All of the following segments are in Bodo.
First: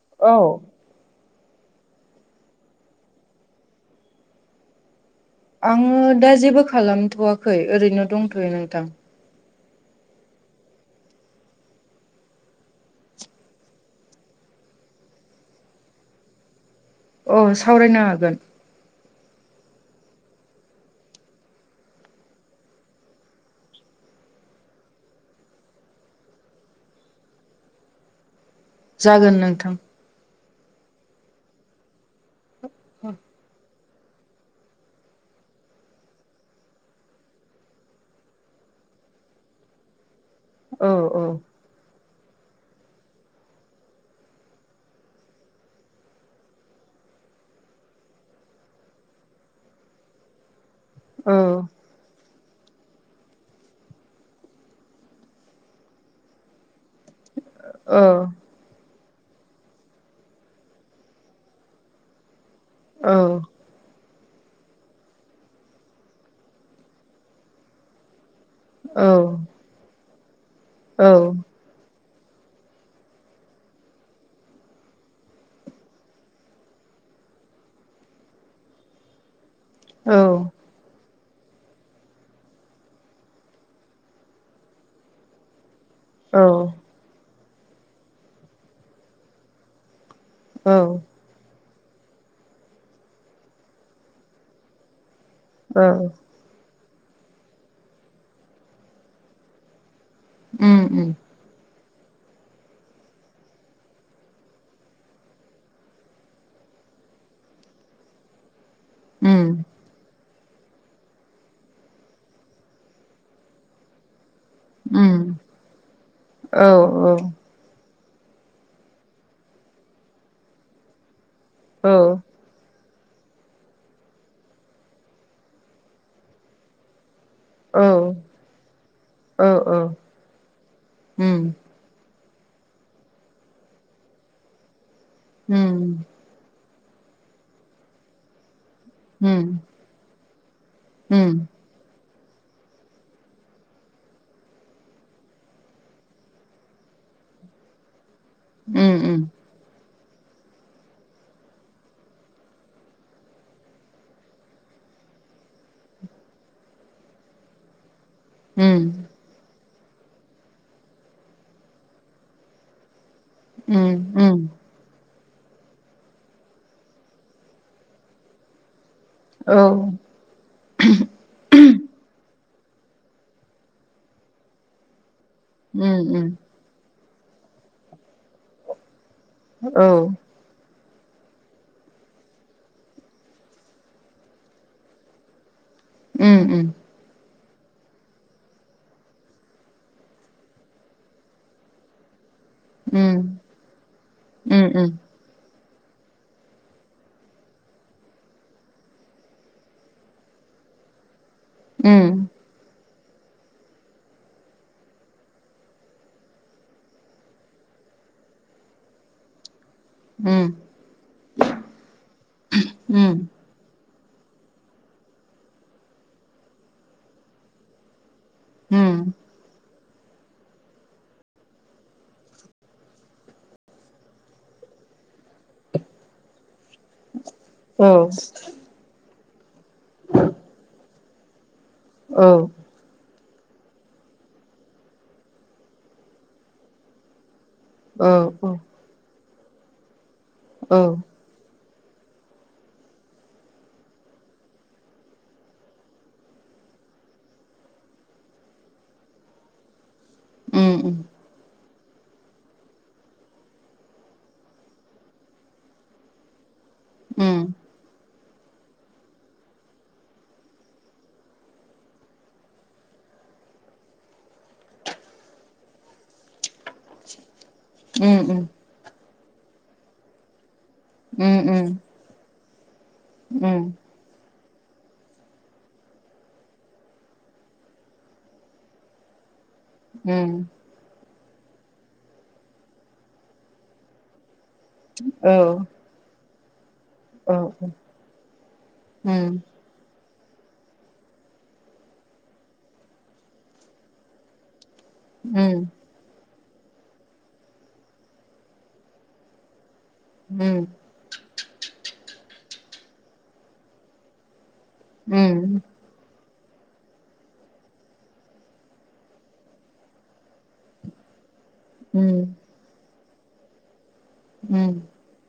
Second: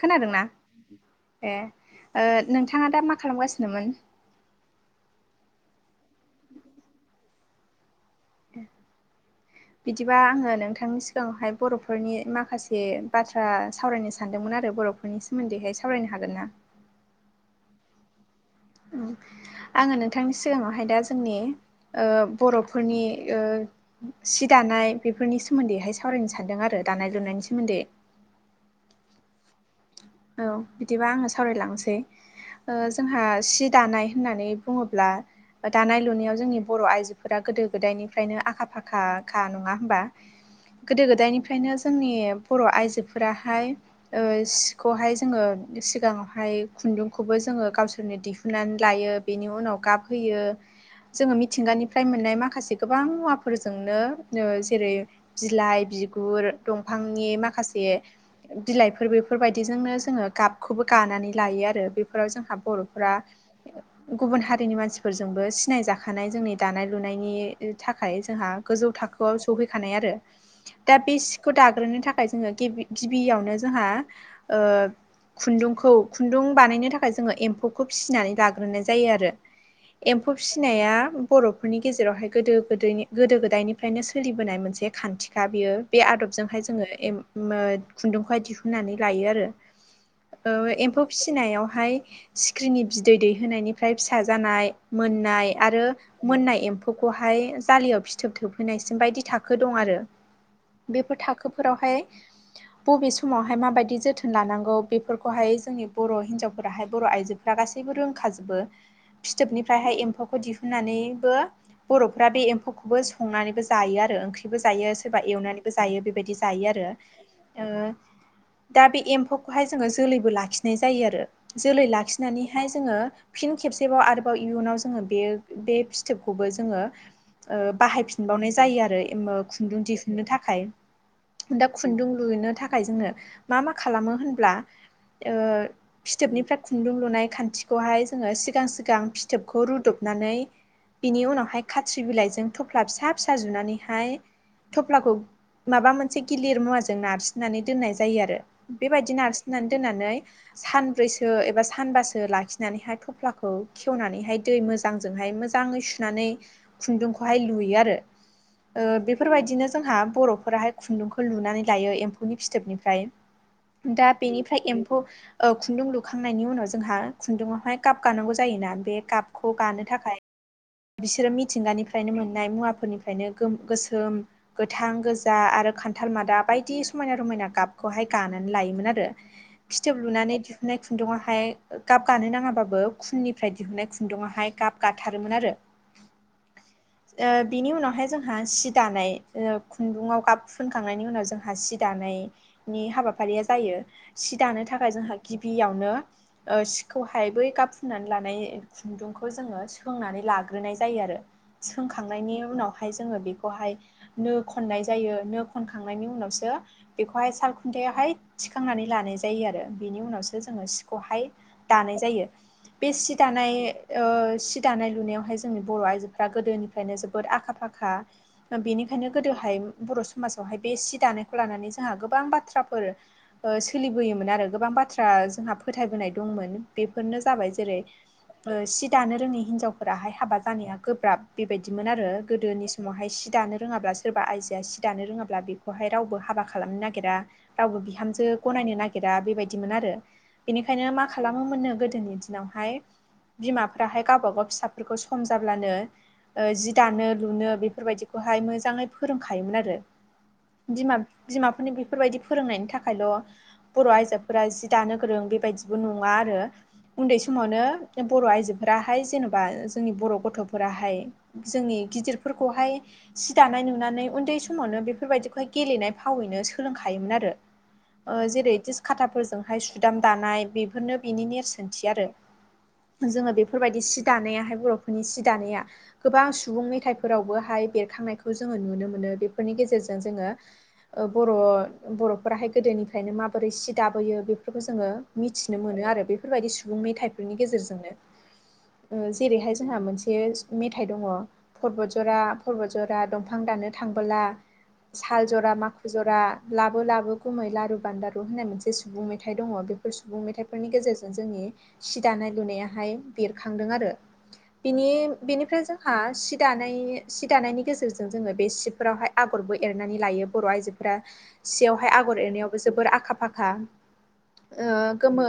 खोनादोंना औ ए नोंथांङा दा मा खालामगासिनोमोन आंङो दा जेबो खालामथ'वाखै ओरैनो दंथ'यो नोंथां बिदिबा आंङो नोंथांनि सिगांङावहाय बर'फोरनि माखासे बाथ्रा सावरायनो सानदोंमोन आरो बर'फोरनि सोमोन्दैहाय सावरायनो हागोन ना अ सावरायनो हागोन आंङो नोंथांनि सिगांङावहाय दा जोंनि बर'फोरनि सि दानाय बेफोरनि सोमोन्दैहाय सावरायनो सान्दों आरो दानाय लुनायनि सोमोन्दै जागोन नोंथां औ बिदिबा आंङो सावरायलांसै जोंहा सिट दानाय होननानै बुंङोब्ला दानाय लुनायाव जोंनि बर' आइजोफोरा गोदो गोदायनिफ्रायनो आखा फाखाखा नंङा होमबा औ गोदो औ गोदायनिफ्रायनो जोंनि बर' आइजोफोराहाय बे खौहाय जोंङो सिगांङावहाय खुन्दुंखौबो जोंङो गावसोरनो दिहुननानै लायो। बेनि उनाव गाबहयो औ जोंङो मिथिंगानि फफ्राय मोननाय माखासे गोबां मुवाफोरजोंनो जेरै बिलाइ बिगुर दंफांनि माखासे औ बिलाइफोर बेफोरबायदि बिदिजोंनो जोंङो गाबखौबो गानानै लायो आरो बेफोराव जोंहा औ बर'फोरा गुबुन हारिनि मानसिफोरजोंबो सिनायजाखानाय जोंनि दानाय लुनायनि थाखाय जोंहा गोजौ औ थाखोआव सौहैखानाय आरो दा औ बे सिखौ दाग्रोनो थाखाय [unintelligible] जोंङो गिबि गिबियावनो जोंहा खुन्दुंखौ खुन्दुं बानायनो थाखाय जोंङो एम्फौखौ फिसिनानै लाग्रोनाय जायो आरो एम्फौ औ फिनाया बर'फोरनि गेजेरावहाय गोदो गोदनि गोदो गोदायनिफ्रायनो सोलिबोनाय मोनसे खान्थिखा बियो बे आदबजोंहाय जोंङो खुन्दुंखौहाय दिहुननानै लायो आरो ओ औ एम्फौ फिनायावहाय सिख्रिनि बिदै दैहोनायनिफ्राय फिसा जानाय मोननाय आरो औ मोननाय एम्फौखौहाय जाालियाव फिथोब थोबहैनायसिम बायदि थाखो दं आरो उम उम बेफोर थाखोफोरावहाय बबे समावहाय माबायदि बिदि जोथोन लानांगौ बेफोरखौहाय जोंनि बर' हिनजावफोराहाय बर' आइजोफोरा गासैबो रोंखाजोबो उम फिथोबनिफ्रायहाय एम्फौखौ दिहुन होननानैबो बर'फ्रा बे एम्फौखौबो संनानैबो जायो आरो ओंख्रि जायो उम सोरबा एवनानैबो जायो बेबायदि औ जायो आरो दा बे एम्फौखौहाय जोंङो जोलैबो लाखिनाय जायो आरो जोलै औ लाखिनानैहाय जोङो फिन खेबसेबाव आरोबाव इयुनाव जोंङो बे बे फिथोबखौबो जोंङो औ बाहायफिनबावनाय जायो आरो औ औ खुन्दुं दिहुनन्नो थाखाय उम दा खुन्दुं लुनो थाखाय जोंङो मा मा खालामो होनब्ला उम फिथोबनिफ्राय खुन्दुं लुनाय खान्थिखौहाय जोंङो सिगां सि सि गां उम फिथोबखौ रुदबनानै बिनि उम उनावहाय खाथ्रि बिलाइजों थफ्ला फिसा फिसा जुनानैहाय थफ्लाखौ माबा मोनसे गिलिर मुवाजों नारसिननानै दोननाय जायो आरो उम बेबायदि नारसिननानै दोननानै सानब्रैसो एबा सानबासो लाखिनानैहाय थफ्लाखौ खेवनानैहाय दै मो मोजांजोंहाय मोजांङै सुनानै खुन्दुंखौहाय लुयो आरो उम बेफोरबायदिनो जोंहा बर'फोराहाय खुन्दुंखौ लुनानै लायो एम्फौनि फिथोबनिफ्राय उम दा उम बेनिफ्राय एम्फौ औ खुन्दुं लुखांनायनि उनाव जोंहा खुन्दुंआवहाय गाब गानांगौ जायोना बे गाब खौ औ गानो थाखाय बिसोरो मिथिंगानिफ्राय फ्रायनो मोननाय मुवाफोरनिफ्रायनो गो गोसोम गोथां गोजा आरो उम खान्थाल उम मादाब बायदि समायना रमायना गाबखौहाय गानानै लायोमोन आरो औ फिथोब लुनानै नाय खुन्दुंआवहाय गाब गानो नाङाबाबो खुननिफ्राय दिहुननाय खुन्दुंआवहाय गाब गाथारोमोन आरो [inaudible] उम उम बिनि उनावहाय जोंहा सि दानाय खुन्दुङाव गाब फुनखांनायनि उनाव जोंहा सि दानायनि उम हाबाफारिया जायो सि उम दानो थाखाय उम जोंहा गिबियावनो सिखौहाय बै गाब फुननानै लानाय खुन्दुंखौ जोङो सोंनानै लाग्रोनाय जायो आरो सोंखांनायनि उनाव हाय जोङो बेखौहाय नो खननाय जायो नो खनखांनायनि उनावसो बेखौहाय साल खुनथायावहाय थिखांनानै लानाय जायो जायो आरो बिनि उनावसो उम उम जोङो सिखौहाय दानाय जायो बे सि उम दानाय सि दानाय लुनायावहाय जोंनि बर' आइजोफ्रा गोदोनिफ्रायनो जोबोद आखा फाखा बेनिखायनो उम गोदोहाय बर' समाजावहाय बे सि दानायखौ लानानै जोंहा गोबां बाथ्रा फोर सोलिबोयोमोन आरो गोबां बाथ्रा जोंहा फोथायबोनाय दंमोन बेफोरनो जाबाय जेरै औ सि दानो रोङै हिनजावखौ फोराहाय हाबा जानाया गोब्राब बेबायदिमोन आरो औ गोदोनि सम समावहाय सि दानो रोङाब्ला सोरबा आयजोआ सि दानो रोङाब्ला बेखौहाय रावबो हाबा खालामनो नागिरा रावबो औ बिहामजो औ गनायनो नागिरा बेबायदिमोन आरो औ बेनिखायनो मा खालामो खालामो मोननो गोदोनि दिनावहाय बिमाफ्राहाय गावबागाव फिसाफोरखौ सम जाब्लानो जि दानो लुनो बेफोरबायदिखौहाय मोजाङै फोरोंखायोमोन आरो उम बिमा उम बिमाफोरनि बेफोरबायदि फोरोंनायनि थाखायल' बर' आयजोफोरा जि दानो गोरों बेबायदिबो नङा आरो उन्दै उम समावनो बर' आइजोफोराहाय जेन'बा जोंनि बर' गथ'फोराहाय जोंनि गिदिरफोरखौहाय सि दानाय नुनानै उन्दै समावनो बेफोरबायदिखौहाय गेलेनाय फावैनो सोलोंखा खायोमोन आरो उम उम ओ जेरै दिस खाथाफोरजोंहाय सुदाम दानाय बे बेफोरनो बिनि उम उम नेरसोनथि आरो जोङो उम बेफोरबायदि सिद सि दानायाहाय बर'फोरनि सि दानाया गोबां सुबुं मेथाइफोरावबोहाय बेरखांनायखौ जोङो नुनो मोनो बेफोरनि गेजेर जों उम जोङो' बर'फोराहाय गोदोनिफ्रायनो माबोरै सि दाबोयो बे फोरखौ जोङो औ मिथिनो मोनो आरो बेफोरबायदि सुबुं मेथाइ बेनि औ उम गेजेरजोंनो उम जेरैहाय जोंहा मोनसे मेथाइ दङ परबतजरा परबतजरा दंफां दाननो थांबोला साल जरा उम माखु जरा लाबो लाबो गुमै लारु बान्दारु होननाय मोनसे सुबुं मेथाइ दङ बे सुबुं उम मेथाइफोरनि गेजेरजों जोंनि सि दानाय लुनायाहाय बेरखांदों आरो बिनि उम बेनिफ्राय जों हा सि दानाय सि दानायनि गेजेरजों जोङो बे सिफोरावहाय आगरबो एरनानै लायो बर' आइजो सियावहाय उम आगर एरनायावबो जोबोर आखा फाखा उम गोमो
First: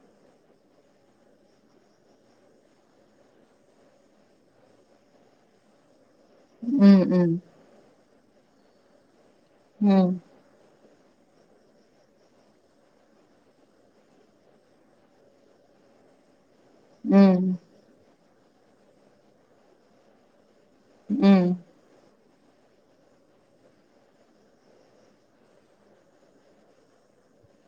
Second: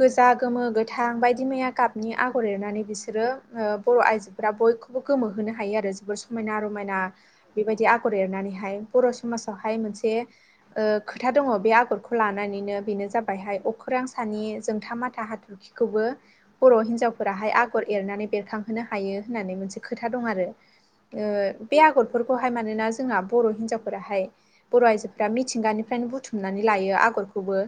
गोजा गोमो गोथां बायदि मैया गाबनि आगर एरनानै बिसोरो बर' आइजो फोरा बयखौबो गोमो होनो हायो आरो जोबोर सम समायना रमायना उम उम बेबायदि आगर एरनानैहाय बर' समाजावहाय मोनसे ओ खोथा दङ बे आगरखौ लानानैनो बेनो जाबायहाय अखोरां सानि जोंथा माथा हाथर खिखौबो बर' उम हिनजावफोराहाय आगर एरनानै बेरखांहोनो हायो होननानै मोनसे खोथा दं आरो बे आगरफोरखौहाय मानोना जोंना बर' हिनजावफोराहाय बर' आइजो मिथिंगानिफ्रायनो बुथुमनानै लायो आगरखौबो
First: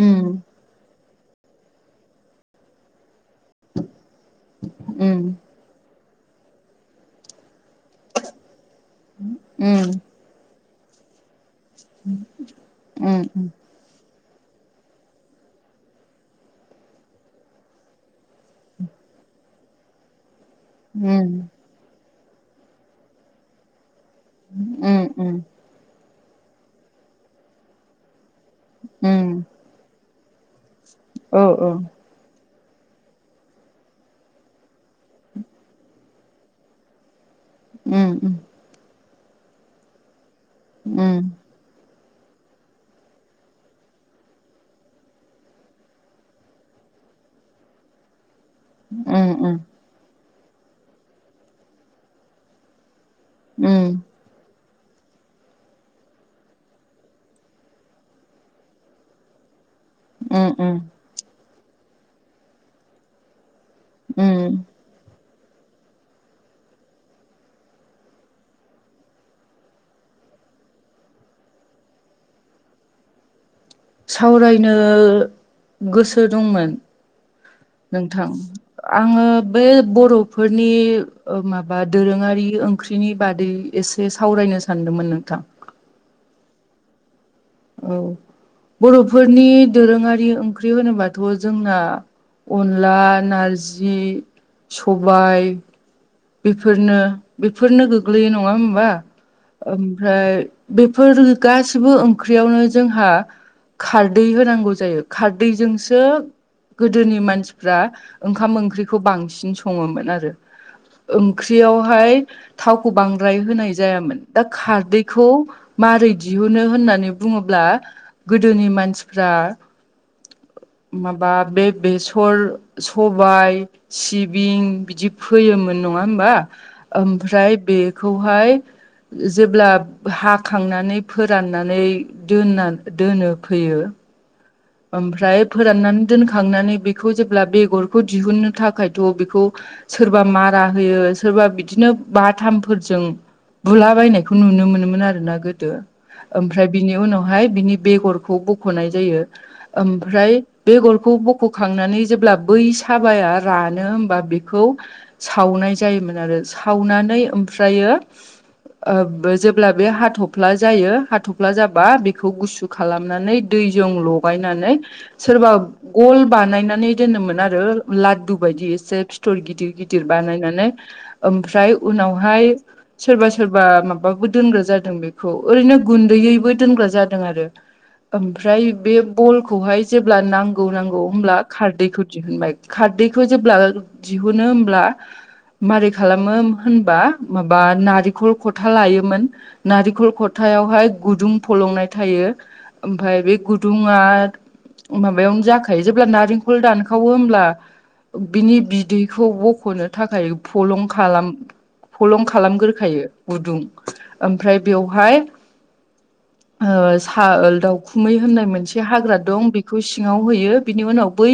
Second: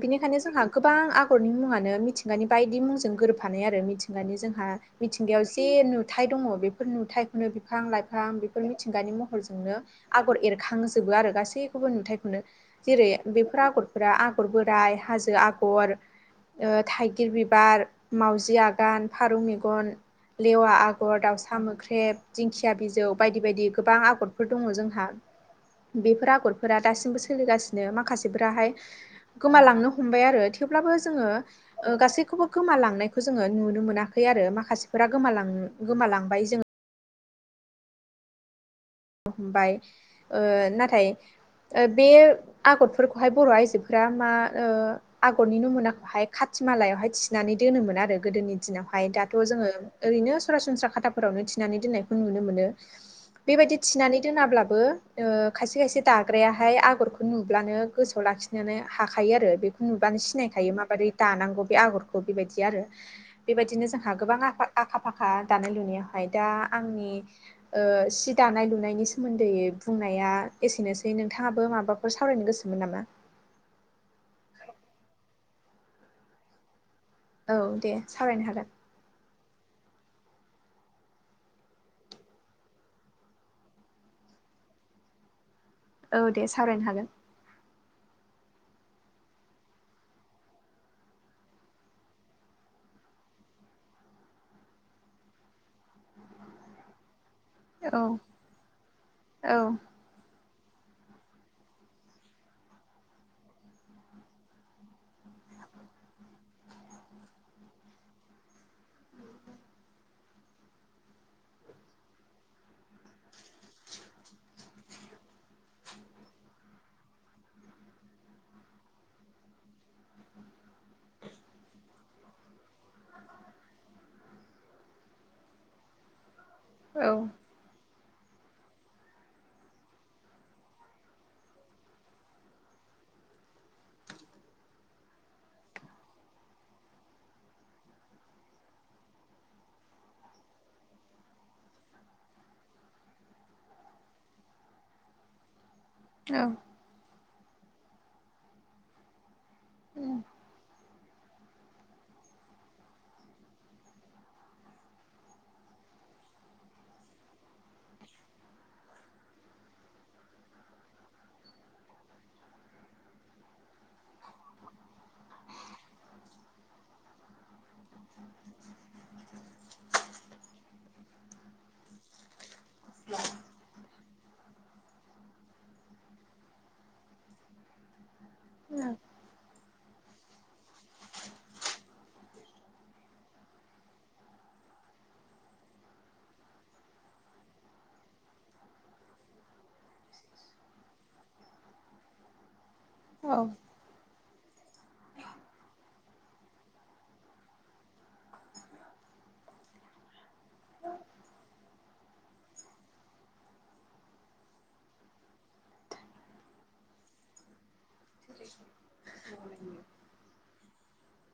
बिनिखायनो जोंहा गोबां आगरफोरनि मुङानो मिथिंगानि बायदि मुंजों गोरोबफानाय आरो मिथिंगानि जोंहा उम मिथिंगायाव जे नुथाय दङ बेफोर नुथायाइखौनो बिफां लाइफां बेफोर मिथिंगानि महरजोंनो आगर एरखांजोबो आरो गासै गुबुन नुथाइखौनो जेरै उम बेफोर आगर फोरा आगर बोराइ हाजो आगर थाइगिर बिबार माउजि आगान फारौ मेगन लेवा आगर दाउसा मोख्रेब दिंखिया बिजौ बायदि बायदि गोबां आगरफोर दङ जोंहा उम बेफोर नखरफोरा दासिमबो सोलिगासिनो माखासेफोराहाय उम गोमालांनो हमबाय आरो थेवब्लाबो जोङो औ औ गासैखौबो गोमालांनायखौ जोङो नुनो मोनाखै आरो माखासेफोरा गोमां गोमालांबाय जोङो उम उम हमबाय ओ उम नाथाय उम बे आगरफोरखौहाय बर' आइजोफोरा मा आगरनि नमुनाखौहाय खाथि मालायावहाय थिनानै दोनोमोन आरो गोदोनि दिनावहाय उम दाथ' जोङो ओरैनो सरासनस्रा खाथाफोरावनो थिनानै दोननायखौ नुनो मोनो बेबायदि थिनानै दोनाब्लाबो ओ खायसे खायसे दाग्रायाहाय आगरखौ नुब्लानो गोसोआव लाखि नानै हाखायो आरो बे नुबानो उम सिनायखायो उम माबोरै दानांगौ बे आगरखौ बेबायदि आरो बेबायदिनो जोंहा गोबां उम आफा आखा फाखा दानाय लुनायावहाय दा आंनि सिट दानाय लुनायनि सोमोन्दै बुंनाया एसेनोसै नोंथाङाबो माबाफोर सावरायनो गोसोमोन नामा सावरायनो गोसो दंमोन औ दे नोंथां सावरायनो हागोन आङो बे बर'फोरनि माबा दोरोङारि ओंख्रिनि बादै एसे सावरायनो सानदोंमोन नोंथां औ दे सावरायनो हागोन औ बर'फोरनि दोरोङारि ओंख्रि होनोबाथ' जोंना अनला नारजि सबाय बेफोरनो बेफोरनो औ गोग्लैयो नङा होमबा औ ओमफ्राय बेफोर गासिबो ओंख्रियावनो जोंहा खारदै होनांगौ जायो खारदैजोंसो गोदोनि मानसिफ्रा ओंखाम ओंख्रिखौ बांसिन सङोमोन आरो ओंख्रियावहाय थावखौ बांद्राय होनाय जायामोन दा खारदैखौ मारै दिहुनो होननानै बुङोब्ला गोदोनि मानसिफ्रा माबा बे बेसर सबाय सिबिं बिदि फोयोमोन नङा होमबा औ ओमफ्राय बेखौहाय जेब्ला हाखांनानै फोराननानै दोनना दोनो फैयो ओमफ्राय फोराननानै दोनखांनानै बेखौ जेब्ला बेगरखौ दिहुननो थाखायथ' बेखौ सोरबा मारा होयो सोरबा बिदिनो बाथामफोरजों बुला बायनायखौ नुनो मोनोमोन आरो ना गोदो औ औ ओमफ्राय बिनि उनावहाय बिनि बेगरखौ बख'नाय जायो ओमफ्राय बेगरखौ बख'खांनानै जेब्ला बै साबाया रानो हबा बेखौ सावनाय जायोमोन आरो सावनानै ओमफ्रायो जेब्ला बे हाथफ्ला जायो हाथ'फ्ला जाबा बेखौ गुसु खालामनानै दैजों ल गायनानै सोरबा गल बानायनानै दोनोमोन आरो ला दु बायदि एसे फिथर गिदिर गिदिर बानायनानै ओमफ्राय उनावहाय सोरबा सोरबा मा माबाबो दोनग्रा जादों बेखौ ओरैनो गुन्दैयैबो दोनग्रा जादों आरो ओमफ्राय बे बेखौहाय जेब्ला नांगौ नांगौ होमब्ला खारदैखौ दिहुनबाय खारदैखौ जेब्ला दिहुनो होमब्ला मारै खालामो होनबा माबा नारेंखल खथा लायोमोन नारेंखल खथायावहाय गुदुं फलंनाय थायो ओमफ्राय औ बे गुदुं ङा माबायावनो जाखायो जेब्ला नारेंखल दानखावो होमब्ला बिनि बिदैखौ बखनो थाखाय फलं खालाम फलं खालामग्रोखायो गुदुं ओमफ्राय बेवहाय ओ स दाउ खुमै होननाय मोनसे हाग्रा दं बेखौ सिङाव होयो बिनि उनाव बै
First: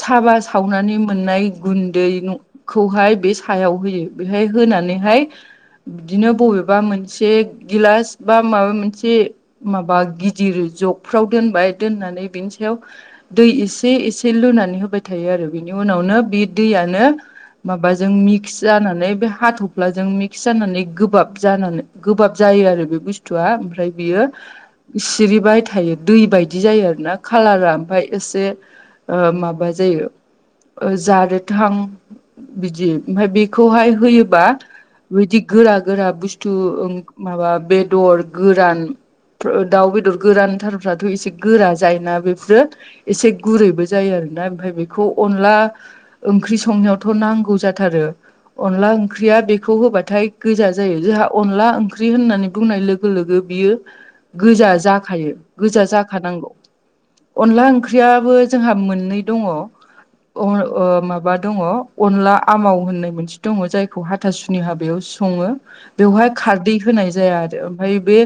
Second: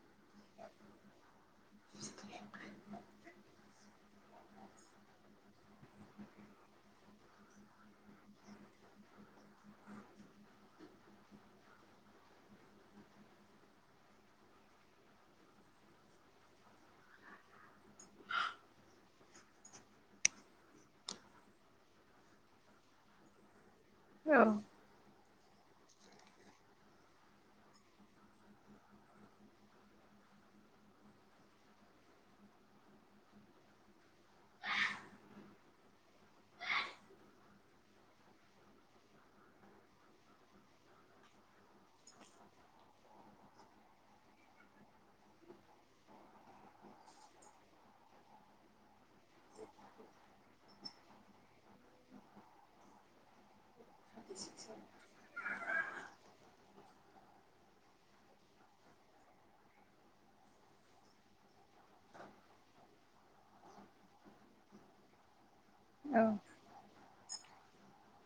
साबा सावनानै मोननाय गुन्दैखौहाय बे सायाव होयो बेहाय होनानैहाय बिदिनो बबेबा मोनसे गिलास बा माबा मोनसे माबा गिदिर जगफ्राव दोनबाय दोननानै बिनि सायाव दै एसे एसे लुनानै होबाय थायो आरो बेनि उनावनो बे दैयानो माबाजों मिक्स जानानै बे हाथफ्लाजों मिक्स जानानै गोबाब जानानै गोबाब जायो आरो बे बुस्थुआ ओमफ्राय बियो औ सिरिबाय थायो दै बाय दि जायो आरोना कालारा ओमफ्राय एसे माबा जायो जारेदहां बिदि ओमफ्राय बेखौहाय होयोबा बेबायदि गोरा गोरा बुस्थु माबा बेदर गोरान दाउ बेदर गोरानथारफ्राथ एसे गोरा जायोना बेफोरो एसे गुरैबो जायो आरोना ओमफ्राय बेखौ अनला ओंख्रि संनायावथ नांगौ जाथारो अनला ओंख्रिया बेखौ होबाथाय गोजा जायो जोंहा अनला ओंख्रि होननानै बुंनाय लोगो लोगो बियो गोजा जाखायो गोजा जाखानांगौ अनला ओंख्रियाबो जोंहा मोननै दङ अ माबा दङ अनला आमाव होननाय मोनसे दङ जायखौहाय हाथासुनि हाबायाव सङो बेवहाय खारदै होनाय जाया आरो ओमफ्राय बे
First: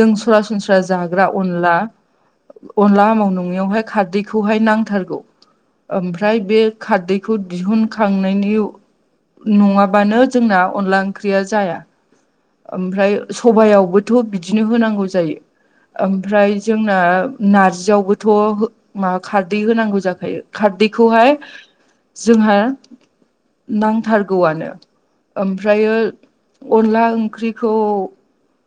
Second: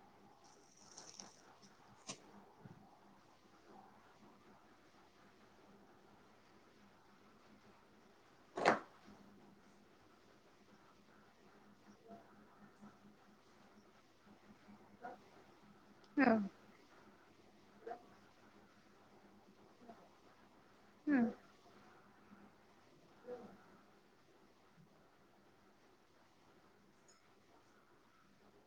जों सरासनस्रा जाग्रा अनला अनला आमाव नङैयावहाय खारदैखौहाय नांथारगौ ओमफ्राय बे खारदैखौ दिहुनखांनायनि नङाबानो जोंना अनला ओंख्रिया जाया ओमफ्राय सबायावबो थ बिदिनो होनांगौ जायो ओमफ्राय जोंना नारजियावबोथ माबा खारदै होनांगौ जाखायो खारदैखौहाय जोंहा नांथारगौआनो ओमफ्रायो अनला ओंख्रिखौ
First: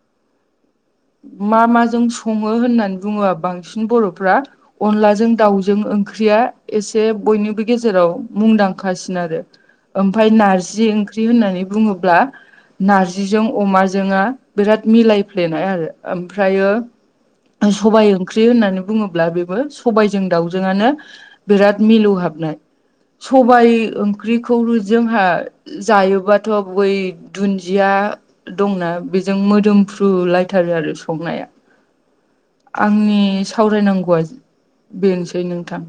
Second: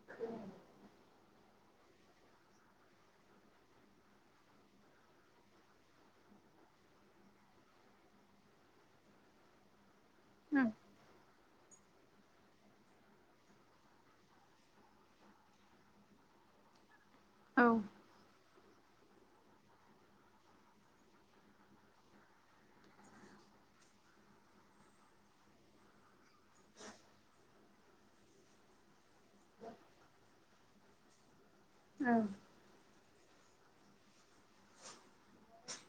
[unintelligible] मा माजों सङो होननानै बुङो बांसिन बर'फ्रा अनलाजों दाउजों ओंख्रिया एसे बयनिबो गेजेराव मुंदांखासिन आरो ओमफाय नारजि ओंख्रि होननानै बुङोब्ला नारजिजों अमाजोंआ बिराद मिलायफ्लेनाय आरो ओमफ्रायो औ सबाइ ओं ख्रि होननानै बुङोब्ला बेबो सबायजों दाउजोंआनो बिराद मिलौ हाबनाय सबाइ ओंख्रिखौ जोंहा जायोबा थ बै दुन्दिया दंना बेजों मोदोमफ्रु लाइ थारो आरो संनाया औ आंनि सावरायनांगौआ बेनोसै नोंथां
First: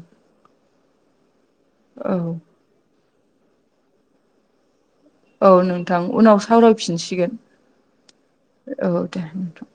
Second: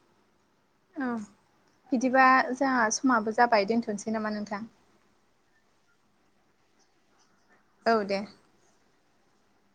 औ जाहा समाबो जाबाय दोनथनोसै नामा नोंथां औ नोंथां उनाव सावरायफिनसिगोन औ दे औ दे नोंथां